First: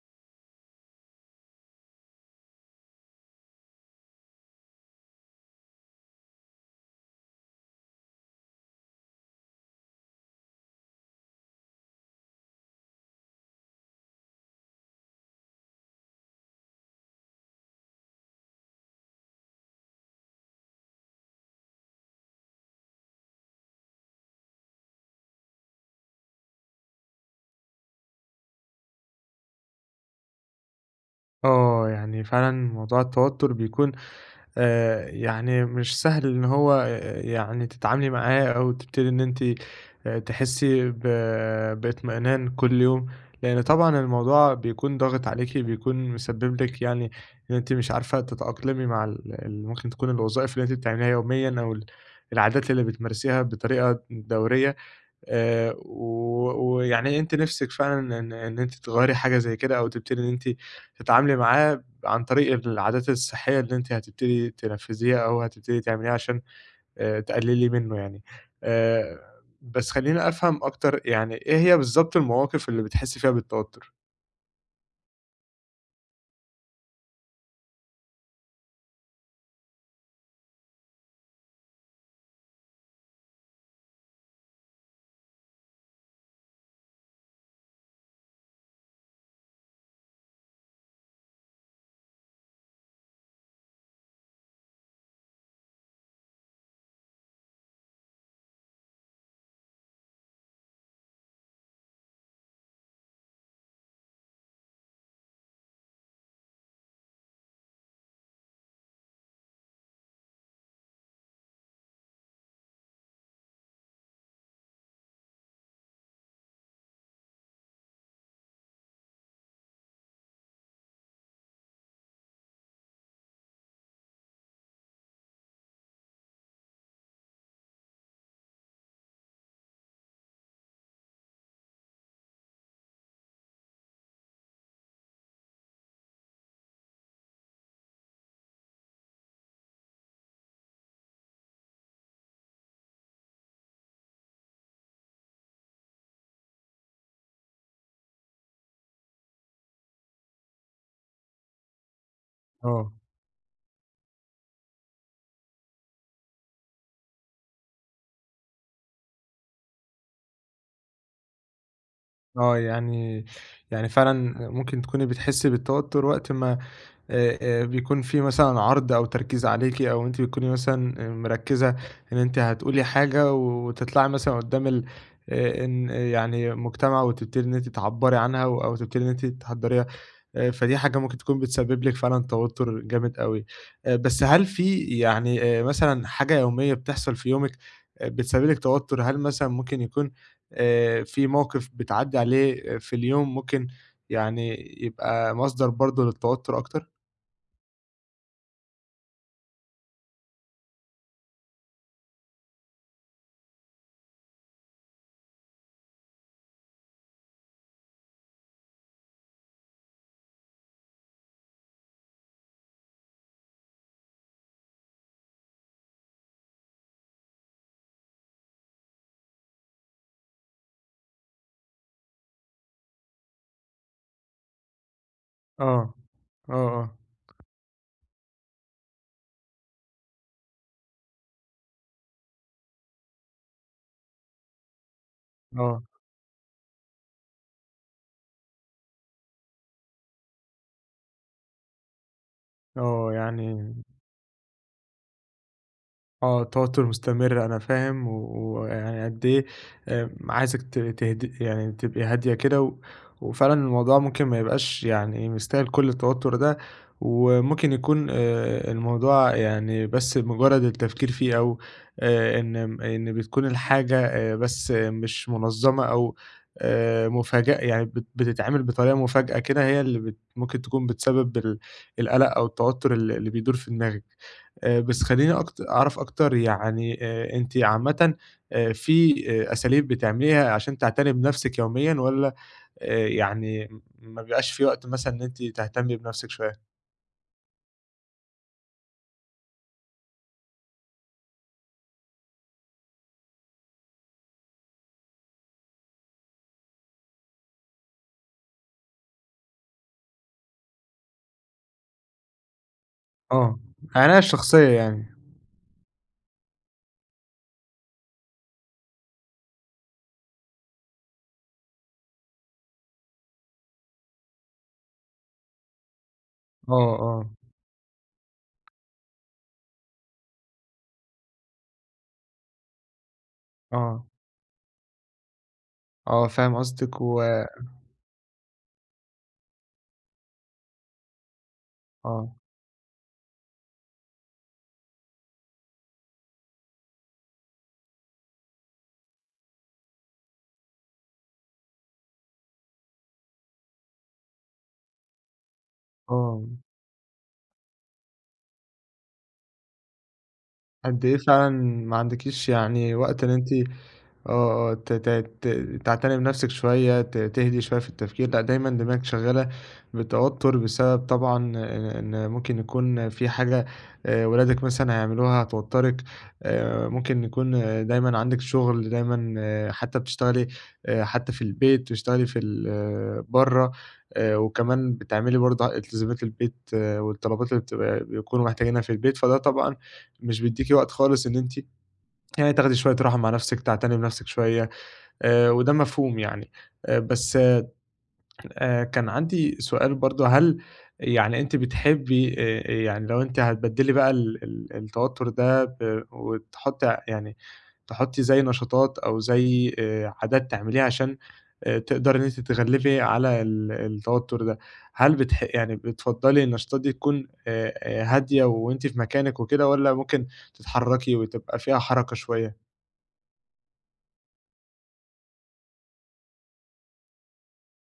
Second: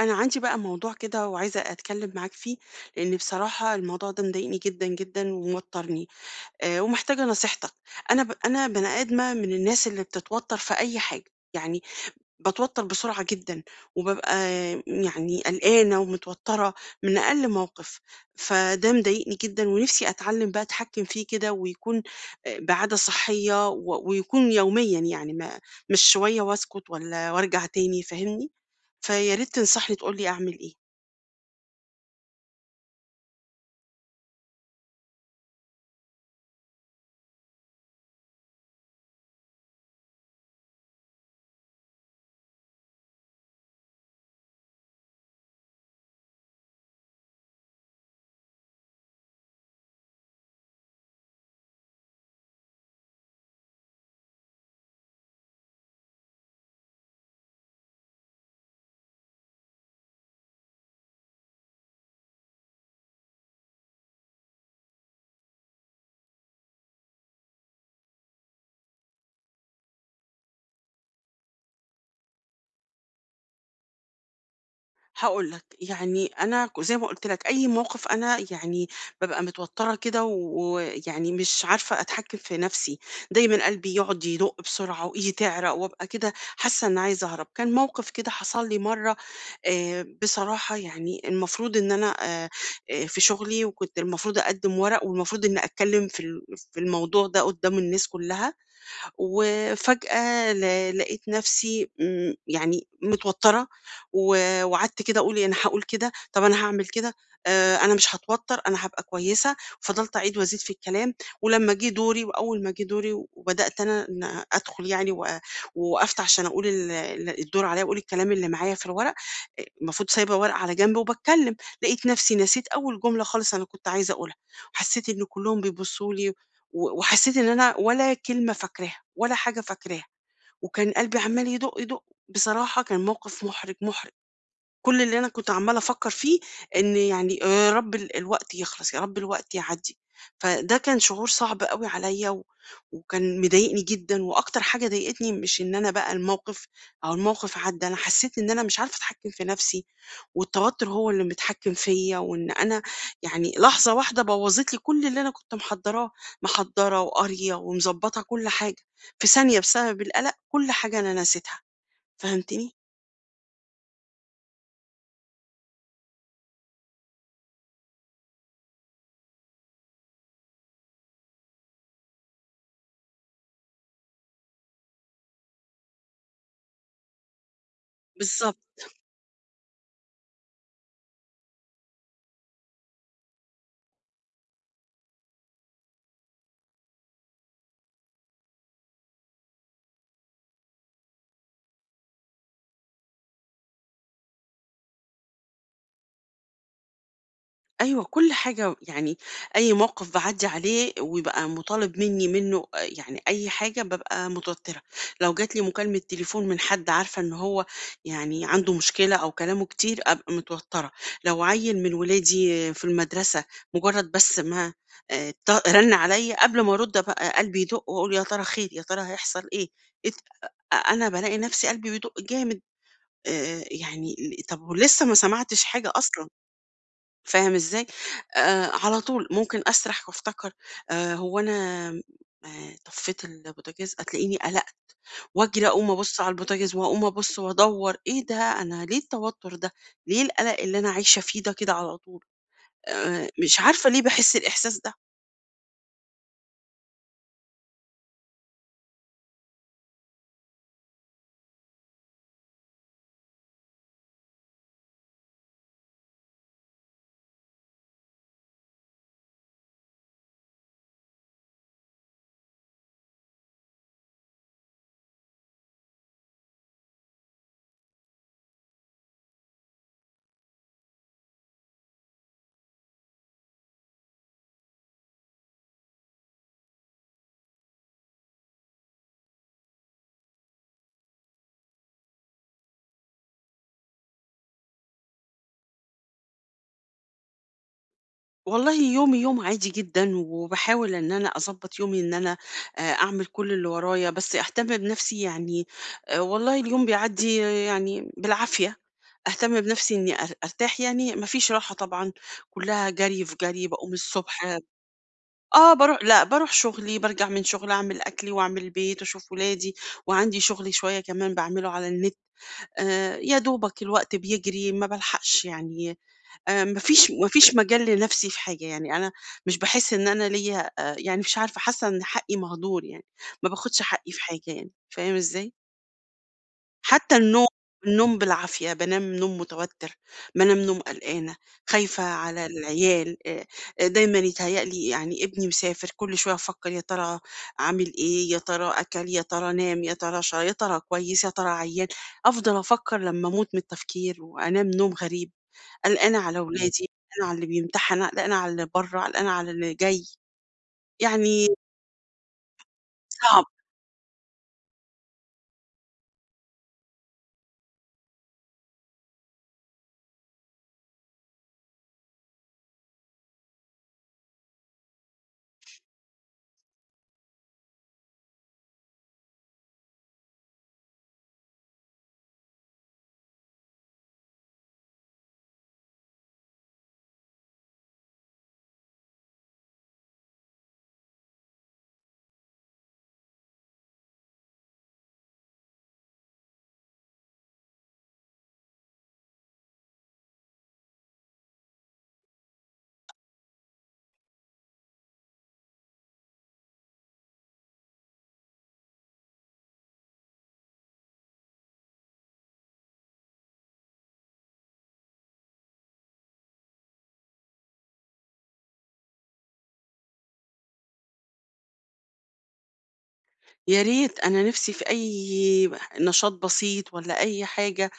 أنا عندي بقى موضوع كده وعايزة أتكلم معاك فيه، لأن بصراحة الموضوع ده مضايقني جدا وموترني. آه، ومحتاجة نصيحتك. أنا بني آدمة من الناس اللي بتتوتر في أي حاجة، يعني باتوتر بسرعة جدًا، وبابقى يعني قلقانة ومتوترة من أقل موقف، فده مضايقني جدًا ونفسي أتعلم بقى أتحكم فيه كده ويكون بعادة صحية ويكون يوميًا، يعني ما مش شوية واسكت والّا وارجع تاني، فاهمني؟ فيا ريت تنصحني تقول لي أعمل إيه. آه، يعني فعلًا موضوع التوتر بيكون يعني مش سهل إن هو يعني تتعاملي معاه أو تبتدي إن أنتِ تحسي باطمئنان كل يوم، لأن طبعًا الموضوع بيكون ضاغط عليكِ، بيكون مسبب لِك يعني إن أنتِ مش عارفة تتأقلمي مع ال ال ممكن تكون الوظائف اللي أنتِ بتعمليها يوميًا أو العادات اللي بتمارسيها بطريقة دورية. و ويعني أنتِ نِفْسِك فعلًا إن أنتِ تغيّري حاجة زي كده أو تبتدي إن أنتِ تتعاملي معاه عن طريق العادات الصحية اللي أنتِ هتبتدي تنفّذيها أو هتبتدي تعمليها عشان تقللي منّه يعني. آآ بس خلّيني أفهم أكتر، يعني إيه هي بالضبط المواقف اللي بتحسّي فيها بالتوتُّر؟ هاقول لك، يعني أنا زي ما قُلت لك أي موقف أنا يعني بابقى متوتّرة كده ويعني مش عارفة أتحكّم في نَفْسي، دايمًا قلبي يقعد يدُق بسرعة وإيدي تعرق وأبقى كده حاسّة إنّي عايزة أهرب. كان موقف كده حصل لي مرّة، بصراحة يعني المفروض إن أنا في شُغلي، وكنت المفروض أقدّم ورق والمفروض إنّي أتكلّم في الموضوع ده قُدّام الناس كُلّها، وفجأة لقيت نفسي يعني متوتّرة، و وقعدت كده أقول إيه، أنا هاقول كده، طب أنا هاعمل كده، أنا مش هاتوتّر، أنا هابقى كويسة، وفضلت أعيد وأزيد في الكلام. ولمّا جه دوري وأول ما جه دوري وبدأت أنا إن أدخل يعني ووقفت عشان أقول ال ال الدور عليَّ وأقول الكلام اللي معايا في الورق، المفروض سايبة ورقة على جنب وباتكلم، لقيت نفسي نسيت أول جملة خالص أنا كنت عايزة أقولها، وحسيت إن كلّهم بيبصّوا لي، وحسيت إن أنا ولا كلمة فاكراها، ولا حاجة فاكراها، وكان قلبي عمّال يدُق، يدُق. بصراحة كان موقف مُحرج، مُحرج. كل اللي أنا كنت عمّالة أفكّر فيه إن يعني آه، يا رب الوقت يخلص، يا رب الوقت يعدّي. فده كان شعور صعب أوي عليَّ، وكان مضايقني جدًا. وأكتر حاجة ضايقتني مش إن أنا بقى الموقف أو الموقف عدّى، أنا حسّيت إن أنا مش عارفة أتحكّم في نَفْسي، والتوتُّر هو اللي متحكّم فيّا، وإن أنا آه، يعني لحظة واحدة بوّظت لي كل اللي أنا كنت محضّراه، محضّرة وقارية ومضبّطة كل حاجة، في ثانية بسبب القلق كل حاجة أنا نسيتها. آه، فهمتني؟ يعني فعلًا ممكن تكوني بتحسّي بالتوتُّر وقت ما آآ، بيكون في مثلًا عرض أو تركيز عليكِ أو أنتِ بتكوني مثلًا مركّزة إن أنتِ هتقولي حاجة وتطلعي مثلًا قدّام ال إن يعني مجتمع وتبتدي إن أنتِ تعبّري عنها بالضبط. أو تبتدي إن أنتِ تحضّريها، فدي حاجة ممكن تكون بتسبب لِك فعلًا توتر جامد أوي. بس هل في يعني مثلًا حاجة يومية بتحصل في يومِك بتسبب لِك توتر؟ هل مثلًا ممكن يكون في موقف بتعدّي عليه في اليوم ممكن يعني يبقى مصدر برضه للتوتر أكتر؟ أيوه، كل حاجة يعني أي موقف باعدّي عليه ويبقى مُطالب منّه يعني أي حاجة بابقى متوتّرة. لو جات لي مكالمة تليفون من حد عارفة إن هو يعني عنده مشكلة أو كلامه كتير أبقى متوتّرة. لو عيّل من ولادي في المدرسة مُجرّد بس ما ط رَن عليّا قبل ما أرُد بقى قلبي يدُق وأقول يا ترى خير، يا ترى هيحصل إيه؟ ات أ أنا بالاقي نَفْسي قلبي بيدُق جامد، يعني طَب ولسه ما سمعتش آه، حاجة أصلًا. آه، آه، فاهم إزاي؟ على طول ممكن أسرح وأفتكر هو أنا طفّيت البوتاجاز، هتلاقيني قلقت وأجري آه، أقوم أبُص على البوتاجاز وأقوم أبُص وأدوّر، إيه ده؟ أنا ليه التوتر ده؟ ليه القلق اللي أنا عايشة فيه ده كده على طول؟ آه، مش يعني عارفة ليه باحس الإحساس ده. توتر مستمر أنا فاهم، ويعني قد إيه عايزِك تهدي يعني تبقي هادية كده، وفعلًا الموضوع ممكن ما يبقاش يعني مستاهل كل التوتر ده، وممكن يكون الموضوع يعني بس مجرد التفكير فيه، أو آآ، إن إن بتكون الحاجة بس مش منظمة أو مفاجأ يعني بتتعمل بطريقة مفاجأة كده، هي اللي ممكن تكون بتسبب القلق أو التوتر اللي بيدور في دماغِك. بس خلّيني أعرف أكتر يعني أنتِ عامةً في أساليب بتعمليها عشان تعتني بنفسِك يوميًا والّا يعني ما بيبقاش في وقت مثلًا إن أنتِ تهتمي بنفسِك شوية؟ والله يومي يوم عادي جدًا، وباحاول إن أنا أضبّط يومي إن أنا أعمل كل اللي ورايا، بس أهتم بنفسي، يعني والله اليوم بيعدّي يعني بالعافية. أهتم بنفسي إني أرتاح، يعني ما فيش راحة طبعًا، كلّها جري في آه، جري. باقوم عناية الصبح، شخصية يعني، آه، باروح لأ، باروح شغلي، بارجع من شغل أعمل أكلي وأعمل البيت وأشوف ولادي، وعندي شغل شوية كمان باعمله على النت. يا دوبك الوقت بيجري ما بالحقش، يعني آه، ما آه، فيش مجال لنَفْسي في حاجة. يعني أنا مش باحس إن أنا ليّا يعني مش عارفة، حاسة إن حقّي مهدور، يعني ما باخدش آه، حقّي في حاجة، يعني فاهم إزاي؟ آه، فاهم قصدِك حتى و النوم، النوم بالعافية، بانام نوم متوتر، بانام نوم قلقانة، خايفة آه، على العيال. دايمًا يتهيأ لي يعني ابني مسافر، كل شوية أفكّر يا ترى عامل إيه، يا ترى أكل، يا ترى نام، يا ترى كويس، يا ترى عيان، أفضل أفكّر لمّا أموت من التفكير وأنام نوم غريب. قلقانة على آه، ولادي، قلقانة على اللي بيمتحن، قلقانة على اللي برّه، قلقانة على اللي جاي، قد إيه يعني فعلًا ما عندكيش يعني وقت إن صعب. أنتِ آه، آه، ت ت ت تعتني بنفْسك شوية، تهدي شوية في التفكير، لأ دايمًا دماغك شغّالة بتوتُّر بسبب طبعًا إن ممكن يكون في حاجة ولادك مثلًا هيعملوها هتوتّرِك، ممكن يكون دايمًا عندِك شُغل، دايمًا حتى بتشتغلي حتى في البيت، بتشتغلي في ال آه، برّه، وكمان بتعملي برضه التزامات البيت والطلبات اللي بتبقى بيكونوا محتاجينها في البيت، فده طبعًا مش بيدّيكِ وقت خالص إن أنتِ يعني تاخدي شوية راحة مع نفسِك، تعتني بنفسِك شوية، وده مفهوم يعني. بس كان عندي سؤال برضه، هل يعني أنتِ بتحبي يعني لو أنتِ هتبدّلي بقى ال التوتر ده وتحطّي يعني تحطّي زي نشاطات أو زي عادات تعمليها عشان تقدري إن أنتِ تتغلبي على التوتر ده، هل يعني بتفضّلي النشاطات دي تكون هادية وأنتِ في مكانِك وكده والّا ممكن تتحرّكي وتبقى فيها حركة شوية؟ يا ريت أنا نِفْسي في أي نشاط بسيط والّا أي حاجة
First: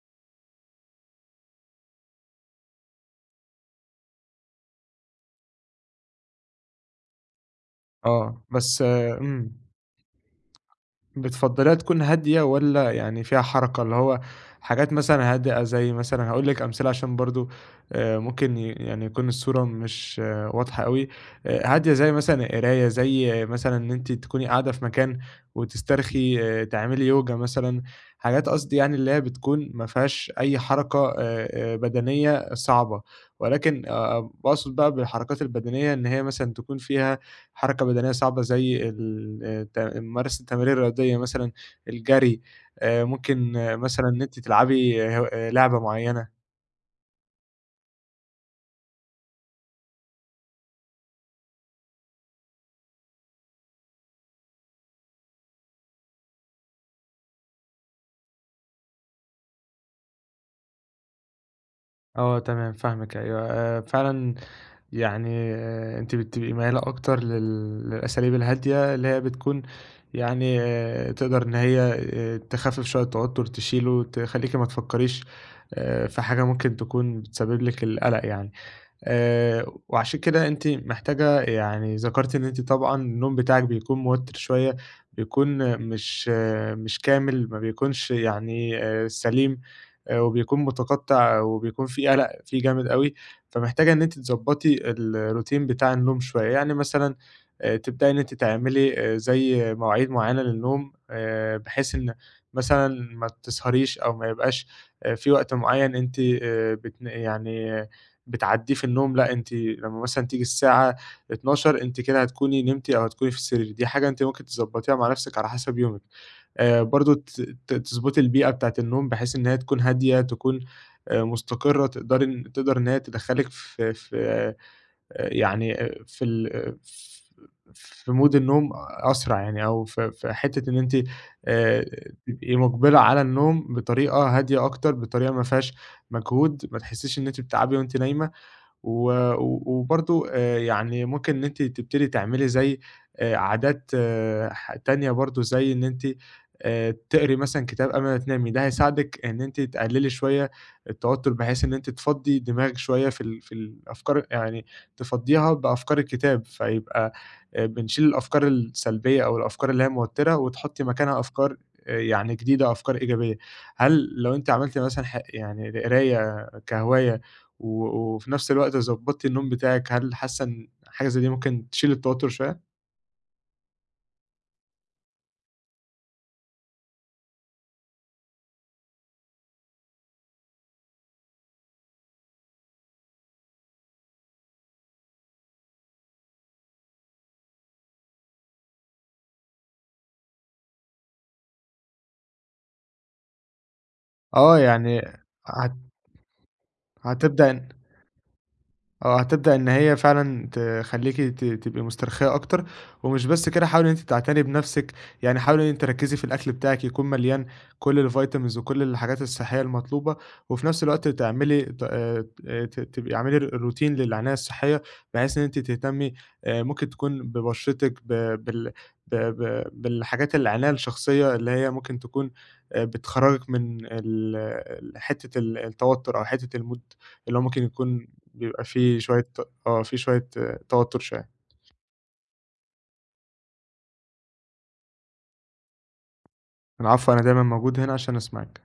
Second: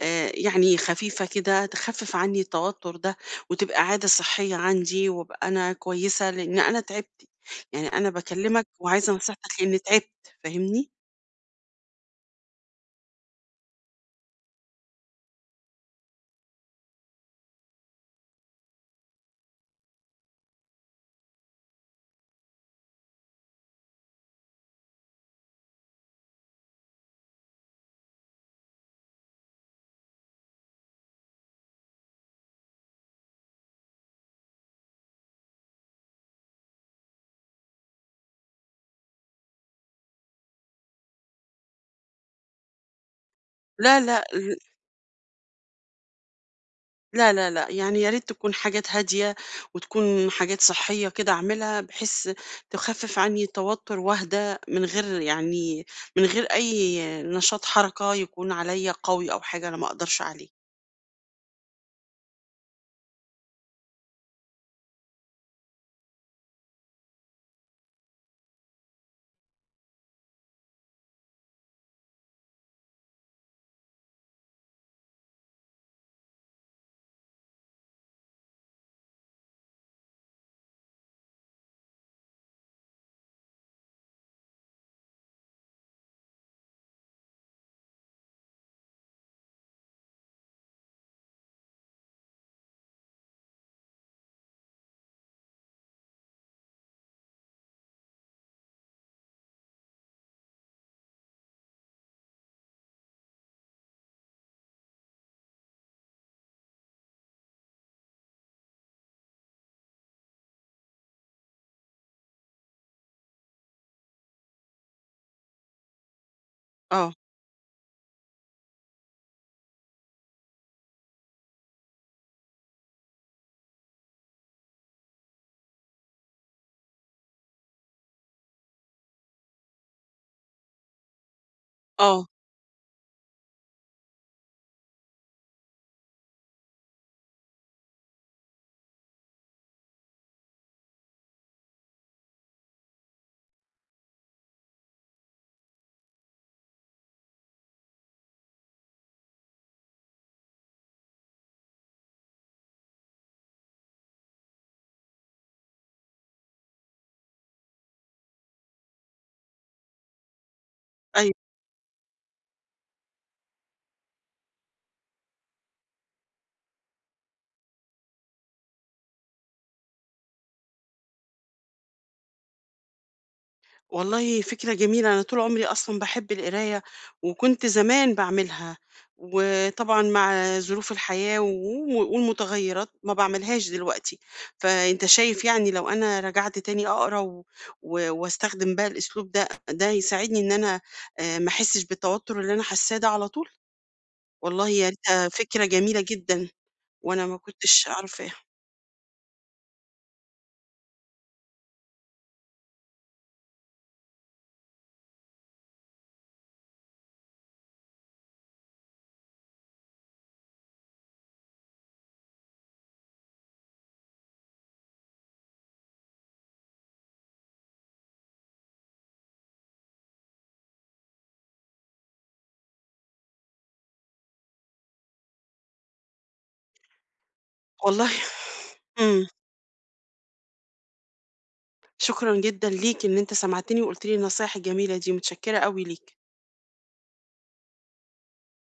يعني خفيفة كده تخفِّف عني التوتر ده، وتبقى عادة صحية عندي، وأبقى أنا كويسة، لإن أنا تعبت. يعني أنا آه، باكلّمك بس وعايزة نصيحتك لإني تعبت، فاهمني؟ بتفضّليها تكون هادية والّا يعني فيها حركة، اللي هو حاجات مثلًا هادئة زي مثلًا هاقول لِك أمثلة عشان برضه ممكن يعني يكون الصورة مش واضحة أوي، هادية زي مثلًا القراية، زي مثلًا إن أنتِ تكوني قاعدة في مكان وتسترخي، تعملي يوجا مثلًا، حاجات قصدي يعني اللي هي بتكون ما فيهاش أي حركة بدنية صعبة، ولكن باقصد بقى بالحركات البدنية إن هي مثلًا تكون فيها حركة بدنية صعبة زي ال الت ممارسة التمارين الرياضية مثلًا، الجري، ممكن لا، مثلًا لأ، إن أنتِ ال تلعبي لعبة معيّنة. لا، لا، لأ، يعني يا ريت تكون حاجات هادية وتكون حاجات صحية كده أعملها بحيث تخفِّف عني توتُّر وأهدى، من غير يعني من غير أي نشاط حركة يكون عليّا قوي أو حاجة أنا ما أقدرش عليه. آه تمام فاهمِك أيوه، فعلًا يعني أنتِ بتبقي ميّالة أكتر لل للأساليب الهادية اللي هي بتكون يعني تقدر إن هي تخفِّف شوية التوتر، تشيله، تخلّيكِ ما تفكّريش في حاجة ممكن تكون بتسبب لِك القلق يعني. وعشان كده أنتِ محتاجة يعني ذكرتِ إن أنتِ طبعًا النوم بتاعِك بيكون متوتر شوية، بيكون مش مش كامل، ما بيكونش يعني سليم، وبيكون متقطّع وبيكون في قلق فيه جامد أوي، فمحتاجة إن أنتِ تضبّطي الروتين بتاع النوم شوية، يعني مثلًا تبدئي إن أنتِ تعملي زي مواعيد معيّنة للنوم، بحيث إن مثلًا ما تسهريش أو ما يبقاش في وقت معيّن أنتِ يعني بتعدّيه في النوم، لأ أنتِ لمّا مثلًا تيجي الساعة 00:00 أنتِ كده هتكوني نمتِ أو هتكوني في السرير، دي حاجة أنتِ ممكن تضبّطيها مع نَفْسِك على حسب يومِك. آه، برضه ت ت تضبطي البيئة بتاعة النوم بحيث إن هي تكون هادية، تكون مستقرة، تقدري إن تقدر إن هي تدخّلِك في يعني في ال ف في mood النوم أسرع يعني أو في حتّة إن أنتِ آآ آه، تبقي مُقبلة على النوم بطريقة هادية أكتر، بطريقة ما فيهاش مجهود، ما تحسّيش إن أنتِ بتتعبي وأنتِ نايمة. و و وبرضه يعني ممكن إن أنتِ تبتدي تعملي زي عادات تانية برضه، زي إن أنتِ تقري مثلًا كتاب قبل ما تنامي، ده هيساعدِك إن أنتِ تقللي شوية التوتر، بحيث إن أنتِ تفضّي دماغِك شوية في في الأفكار يعني تفضّيها بأفكار الكتاب، فيبقى بنشيل الأفكار السلبية أو الأفكار اللي هي موتّرة، وتحطّي مكانها أيوه. أفكار يعني جديدة، أفكار إيجابية. هل لو أنتِ عملتِ مثلًا يعني القراية كهواية وفي نفس الوقت ضبطتِ النوم بتاعِك، هل حاسة إن حاجة زي دي ممكن تشيل التوتر شوية؟ والله فكرة جميلة، أنا طول عمري أصلًا باحب القراية، وكنت زمان باعملها، وطبعًا مع ظروف الحياة والمتغيرات ما باعملهاش دلوقتي. فأنت شايف يعني لو أنا رجعت تاني أقرا و و واستخدم بقى الأسلوب ده، ده هيساعدني إن أنا ما أحسش بالتوتر اللي أنا حاساه ده على طول؟ آه، والله يا يعني ريتها فكرة هت جميلة جدًا، وأنا ما هتبدأ كنتش عارفاها. آه، هتبدأ إن هي فعلًا تخلّيكِ تبقي مسترخية أكتر، ومش بس كده حاولي إن أنتِ تعتني بنفسِك، يعني حاولي إن أنتِ تركّزي في الأكل بتاعِك يكون مليان كل الvitamins وكل الحاجات الصحية المطلوبة، وفي نفس الوقت تعملي ت ت تبقي اعملي routine للعناية الصحية، بحيث إن أنتِ تهتمي ممكن تكون ببشرتِك ب بال ب ب بالحاجات العناية الشخصية اللي هي ممكن تكون بتخرّجِك من ال ال حتّة التوتر أو حتّة الmood اللي هو ممكن يكون والله بيبقى في إمم، شوية ت آه، في شوية توتر شوية. شكرًا جدًا ليك إن أنت سمعتني وقُلت لي النصايح الجميلة دي، متشكرة أوي ليك. العفو، أنا دايمًا موجود هنا عشان أسمعِك.